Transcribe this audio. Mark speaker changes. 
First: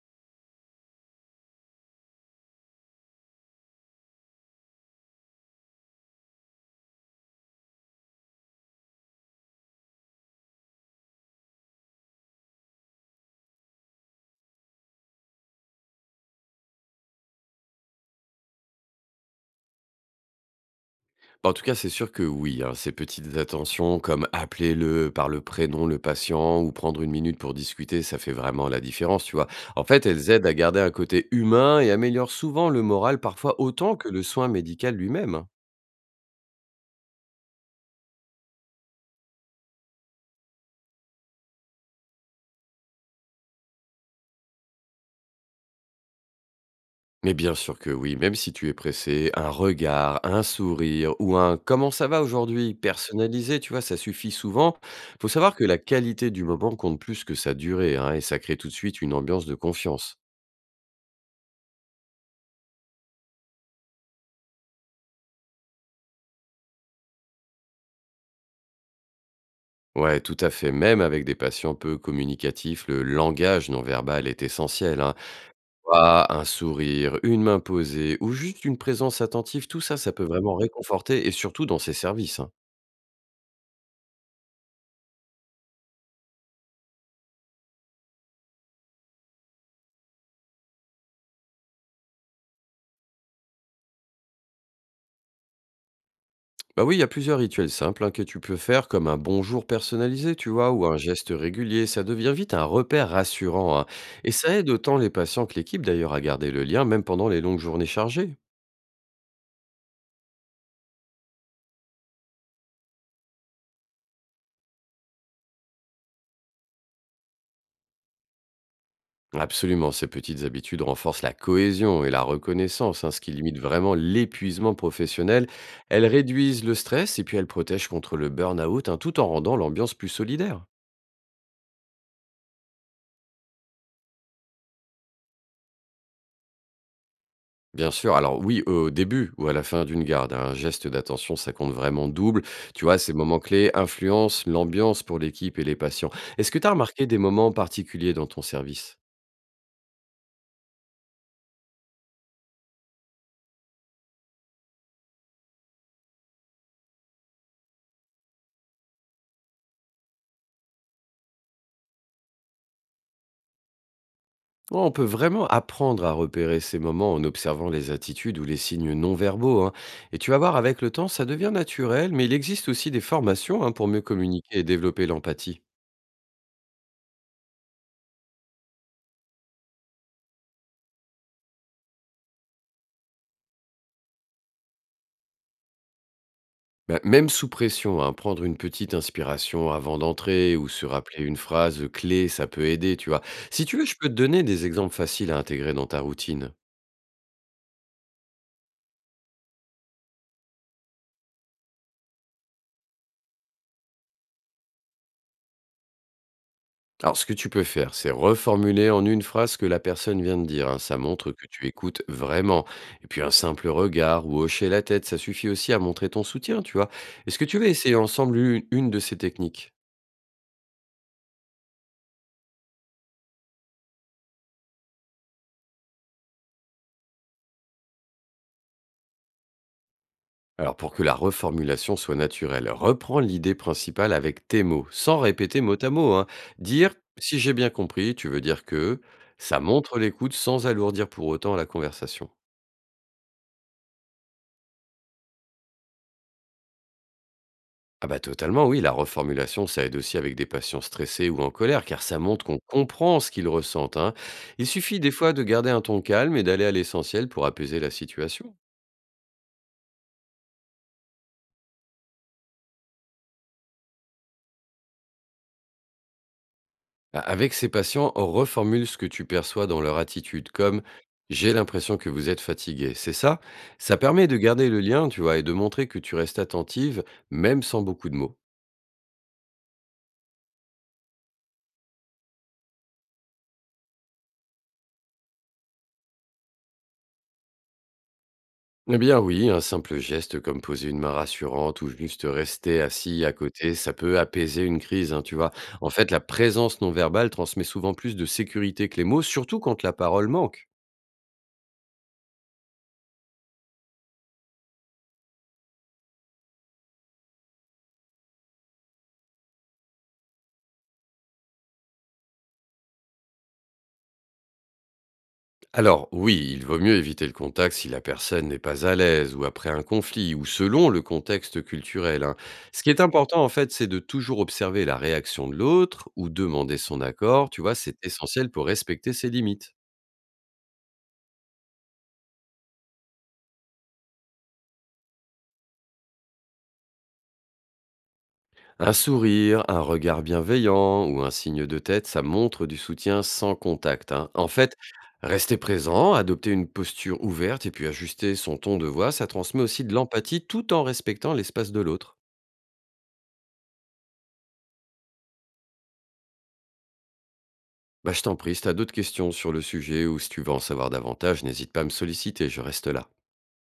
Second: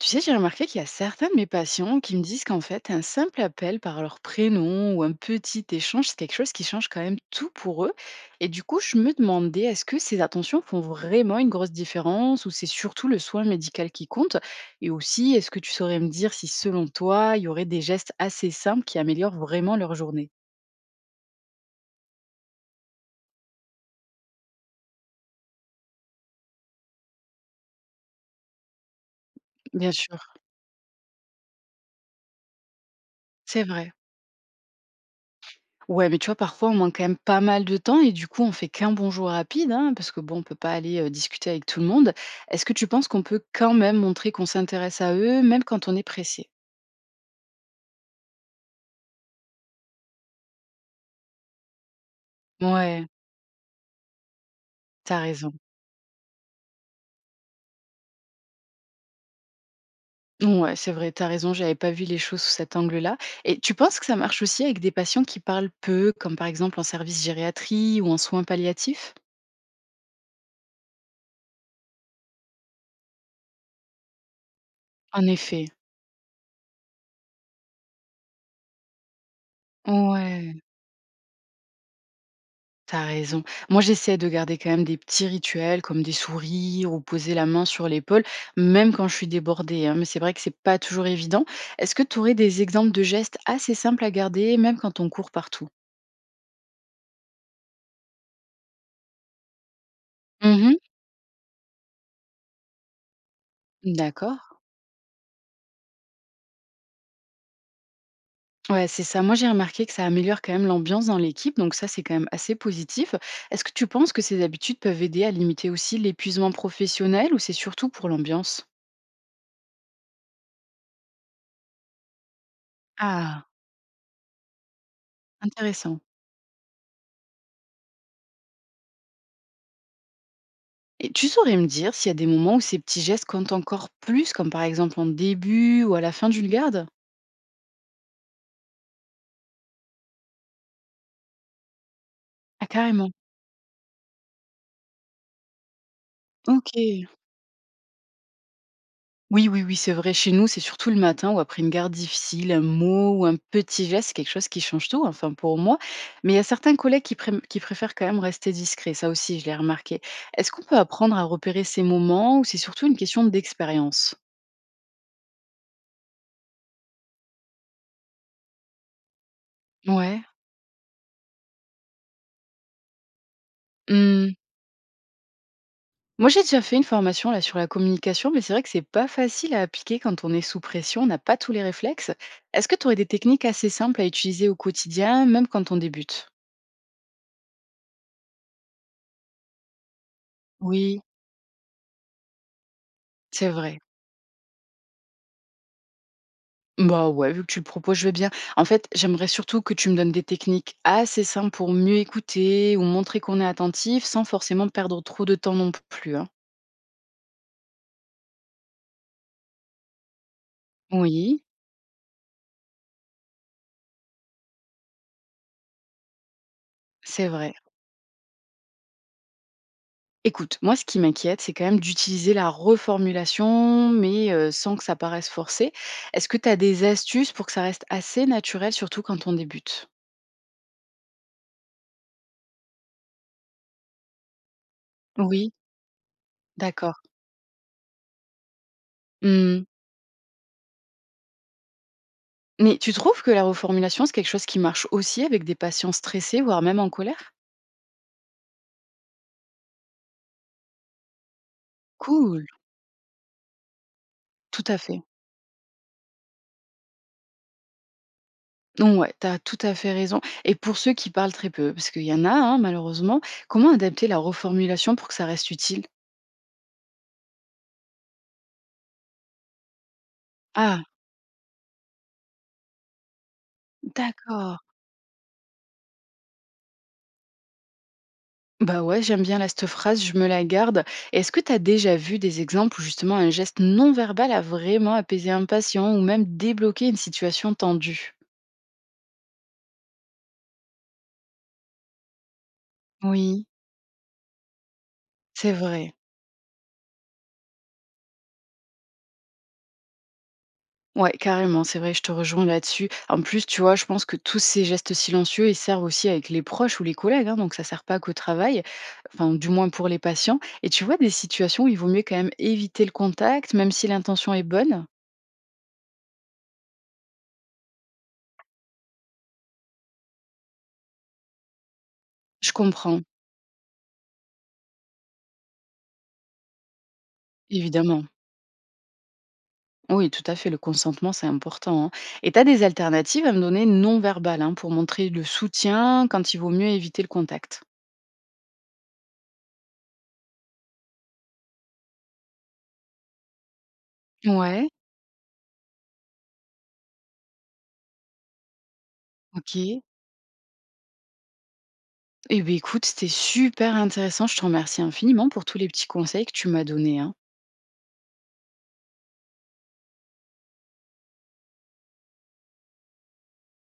Speaker 1: Tu sais, j'ai remarqué qu'il y a certains de mes patients qui me disent un simple appel par leur prénom ou un petit échange, c'est quelque chose qui change quand même tout pour eux. Et du coup, je me demandais, est-ce que ces attentions font vraiment une grosse différence ou c'est surtout le soin médical qui compte? Et aussi, est-ce que tu saurais me dire si, selon toi, il y aurait des gestes assez simples qui améliorent vraiment leur journée?
Speaker 2: En tout cas, c'est sûr que oui, hein, ces petites attentions comme appeler le par le prénom le patient ou prendre une minute pour discuter, ça fait vraiment la différence, tu vois. En
Speaker 1: Bien
Speaker 2: fait,
Speaker 1: sûr,
Speaker 2: elles aident à garder un côté humain et améliorent souvent le moral, parfois
Speaker 1: c'est vrai.
Speaker 2: autant que le soin médical lui-même, hein.
Speaker 1: Ouais, mais tu vois, parfois, on manque quand même pas mal de temps et du coup, on fait qu'un bonjour rapide, hein, parce que bon, on peut pas aller discuter avec tout le monde. Est-ce que tu penses qu'on peut quand même montrer qu'on s'intéresse à eux, même quand on est pressé?
Speaker 2: Mais bien sûr que oui, même si tu es pressé, un regard, un sourire ou un comment ça va aujourd'hui
Speaker 1: Ouais,
Speaker 2: personnalisé, tu vois, ça suffit souvent.
Speaker 1: t'as
Speaker 2: Faut
Speaker 1: raison.
Speaker 2: savoir que la qualité du moment compte plus que sa durée, hein, et ça crée tout de suite une ambiance de confiance.
Speaker 1: Ouais, c'est vrai, t'as raison, j'avais pas vu les choses sous cet angle-là. Et tu penses que ça marche aussi avec des patients qui parlent peu, comme par exemple en service gériatrie ou en soins palliatifs?
Speaker 2: Ouais, tout à fait. Même avec des patients peu communicatifs, le langage non verbal est essentiel, hein.
Speaker 1: En effet.
Speaker 2: Ah, un sourire, une main posée ou juste une présence attentive, tout ça, ça peut
Speaker 1: Ouais.
Speaker 2: vraiment réconforter, et surtout dans ces services, hein.
Speaker 1: T'as raison. Moi, j'essaie de garder quand même des petits rituels comme des sourires ou poser la main sur l'épaule, même quand je suis débordée, hein. Mais c'est vrai que c'est pas toujours évident. Est-ce que tu aurais des exemples de gestes assez simples à garder, même quand on court partout?
Speaker 2: Bah oui, il y a plusieurs rituels simples, hein, que tu peux faire, comme un bonjour personnalisé, tu vois,
Speaker 1: Mhm.
Speaker 2: ou un geste régulier. Ça devient vite un repère rassurant, hein. Et
Speaker 1: D'accord.
Speaker 2: ça aide autant les patients que l'équipe d'ailleurs à garder le lien, même pendant les longues journées chargées.
Speaker 1: Ouais, c'est ça. Moi, j'ai remarqué que ça améliore quand même l'ambiance dans l'équipe, donc ça, c'est quand même assez positif. Est-ce que tu penses que ces habitudes peuvent aider à limiter aussi l'épuisement professionnel ou c'est surtout pour l'ambiance?
Speaker 2: Absolument, ces petites habitudes renforcent la cohésion et la reconnaissance, hein, ce qui
Speaker 1: Ah,
Speaker 2: limite vraiment l'épuisement professionnel.
Speaker 1: intéressant.
Speaker 2: Elles réduisent le stress et puis elles protègent contre le burn-out, hein, tout en rendant l'ambiance plus solidaire.
Speaker 1: Et tu saurais me dire s'il y a des moments où ces petits gestes comptent encore plus, comme par exemple en début ou à la fin d'une garde?
Speaker 2: Bien sûr, alors oui, au début ou à la fin d'une garde, hein, un geste d'attention, ça compte vraiment double.
Speaker 1: Ah,
Speaker 2: Tu vois,
Speaker 1: carrément.
Speaker 2: ces moments clés influencent l'ambiance pour l'équipe et les patients. Est-ce que tu as remarqué
Speaker 1: Ok.
Speaker 2: des moments particuliers dans ton service?
Speaker 1: Oui, oui, oui, c'est vrai. Chez nous, c'est surtout le matin ou après une garde difficile, un mot ou un petit geste, c'est quelque chose qui change tout, enfin pour moi. Mais il y a certains collègues qui, qui préfèrent quand même rester discrets. Ça aussi, je l'ai remarqué. Est-ce qu'on peut apprendre à repérer ces moments ou c'est surtout une question d'expérience?
Speaker 2: Ouais, on peut vraiment apprendre à repérer ces moments en observant les attitudes ou les signes non verbaux, hein. Et
Speaker 1: Ouais.
Speaker 2: tu vas voir, avec le temps, ça devient naturel, mais il existe aussi des formations, hein, pour mieux communiquer et développer l'empathie.
Speaker 1: Moi, j'ai déjà fait une formation là sur la communication, mais c'est vrai que c'est pas facile à appliquer quand on est sous pression, on n'a pas tous les réflexes. Est-ce que tu aurais des techniques assez simples à utiliser au quotidien, même quand on débute?
Speaker 2: Bah, même sous pression, hein, prendre une petite inspiration avant d'entrer ou se
Speaker 1: Oui,
Speaker 2: rappeler une phrase clé, ça peut aider, tu vois.
Speaker 1: c'est
Speaker 2: Si tu
Speaker 1: vrai.
Speaker 2: veux, je peux te donner des exemples faciles à intégrer dans ta routine.
Speaker 1: Bah ouais, vu que tu le proposes, je vais bien. J'aimerais surtout que tu me donnes des techniques assez simples pour mieux écouter ou montrer qu'on est attentif sans forcément perdre trop de temps non plus, hein.
Speaker 2: Alors, ce que tu peux faire, c'est reformuler en une phrase ce que la personne vient de dire, hein. Ça montre
Speaker 1: Oui,
Speaker 2: que tu écoutes vraiment. Et puis, un simple regard ou hocher la tête, ça suffit aussi à montrer ton soutien, tu vois.
Speaker 1: c'est
Speaker 2: Est-ce que
Speaker 1: vrai.
Speaker 2: tu veux essayer ensemble une de ces techniques?
Speaker 1: Écoute, moi, ce qui m'inquiète, c'est quand même d'utiliser la reformulation, mais sans que ça paraisse forcé. Est-ce que tu as des astuces pour que ça reste assez naturel, surtout quand on débute?
Speaker 2: Alors, pour que la reformulation soit naturelle, reprends l'idée principale avec tes mots, sans
Speaker 1: Oui,
Speaker 2: répéter mot à mot, hein. Dire,
Speaker 1: d'accord.
Speaker 2: si j'ai bien compris, tu veux dire que ça
Speaker 1: Mmh.
Speaker 2: montre l'écoute sans alourdir pour autant la conversation.
Speaker 1: Mais tu trouves que la reformulation, c'est quelque chose qui marche aussi avec des patients stressés, voire même en colère?
Speaker 2: Ah bah totalement, oui, la reformulation, ça aide aussi avec des patients stressés ou en colère, car ça
Speaker 1: Cool,
Speaker 2: montre qu'on comprend ce qu'ils ressentent, hein.
Speaker 1: tout
Speaker 2: Il
Speaker 1: à fait.
Speaker 2: suffit des fois de garder un ton calme et d'aller à l'essentiel pour apaiser la situation.
Speaker 1: Non, ouais, t'as tout à fait raison, et pour ceux qui parlent très peu, parce qu'il y en a, hein, malheureusement, comment adapter la reformulation pour que ça reste utile?
Speaker 2: Avec ces patients, on reformule ce que tu perçois dans leur attitude, comme
Speaker 1: Ah,
Speaker 2: j'ai l'impression que vous êtes fatigué. C'est ça? Ça permet de
Speaker 1: d'accord.
Speaker 2: garder le lien, tu vois, et de montrer que tu restes attentive, même sans beaucoup de mots.
Speaker 1: Bah ouais, j'aime bien là cette phrase, je me la garde. Est-ce que tu as déjà vu des exemples où justement un geste non verbal a vraiment apaisé un patient ou même débloqué une situation tendue?
Speaker 2: Eh bien oui, un simple geste comme poser une main rassurante ou juste rester assis à
Speaker 1: Oui,
Speaker 2: côté, ça peut apaiser une crise, hein, tu vois.
Speaker 1: c'est
Speaker 2: En
Speaker 1: vrai.
Speaker 2: fait, la présence non verbale transmet souvent plus de sécurité que les mots, surtout quand la parole manque.
Speaker 1: Ouais, carrément, c'est vrai, je te rejoins là-dessus. En plus, tu vois, je pense que tous ces gestes silencieux, ils servent aussi avec les proches ou les collègues, hein, donc ça sert pas qu'au travail, enfin, du moins pour les patients. Et tu vois, des situations où il vaut mieux quand même éviter le contact, même si l'intention est bonne.
Speaker 2: Alors oui, il vaut mieux éviter le contact si la personne n'est pas à l'aise ou après un conflit ou selon le contexte culturel, hein.
Speaker 1: Je
Speaker 2: Ce qui
Speaker 1: comprends,
Speaker 2: est important en fait, c'est de toujours observer la réaction de l'autre ou demander son accord, tu vois, c'est
Speaker 1: évidemment.
Speaker 2: essentiel pour respecter ses limites.
Speaker 1: Oui, tout à fait, le consentement, c'est important, hein. Et tu as des alternatives à me donner non verbales, hein, pour montrer le soutien quand il vaut mieux éviter le contact.
Speaker 2: Un sourire, un regard bienveillant ou un signe de tête, ça montre du soutien sans contact, hein. En
Speaker 1: Ouais,
Speaker 2: fait, rester présent, adopter une posture ouverte et puis ajuster son ton de voix, ça transmet
Speaker 1: ok.
Speaker 2: aussi de l'empathie tout en respectant l'espace de l'autre.
Speaker 1: Eh bien, écoute, c'était super intéressant. Je te remercie infiniment pour tous les petits conseils que tu m'as donnés, hein.
Speaker 2: Bah, je t'en prie, si t'as d'autres questions sur le sujet ou si tu veux en savoir davantage, n'hésite pas à me solliciter, je reste là.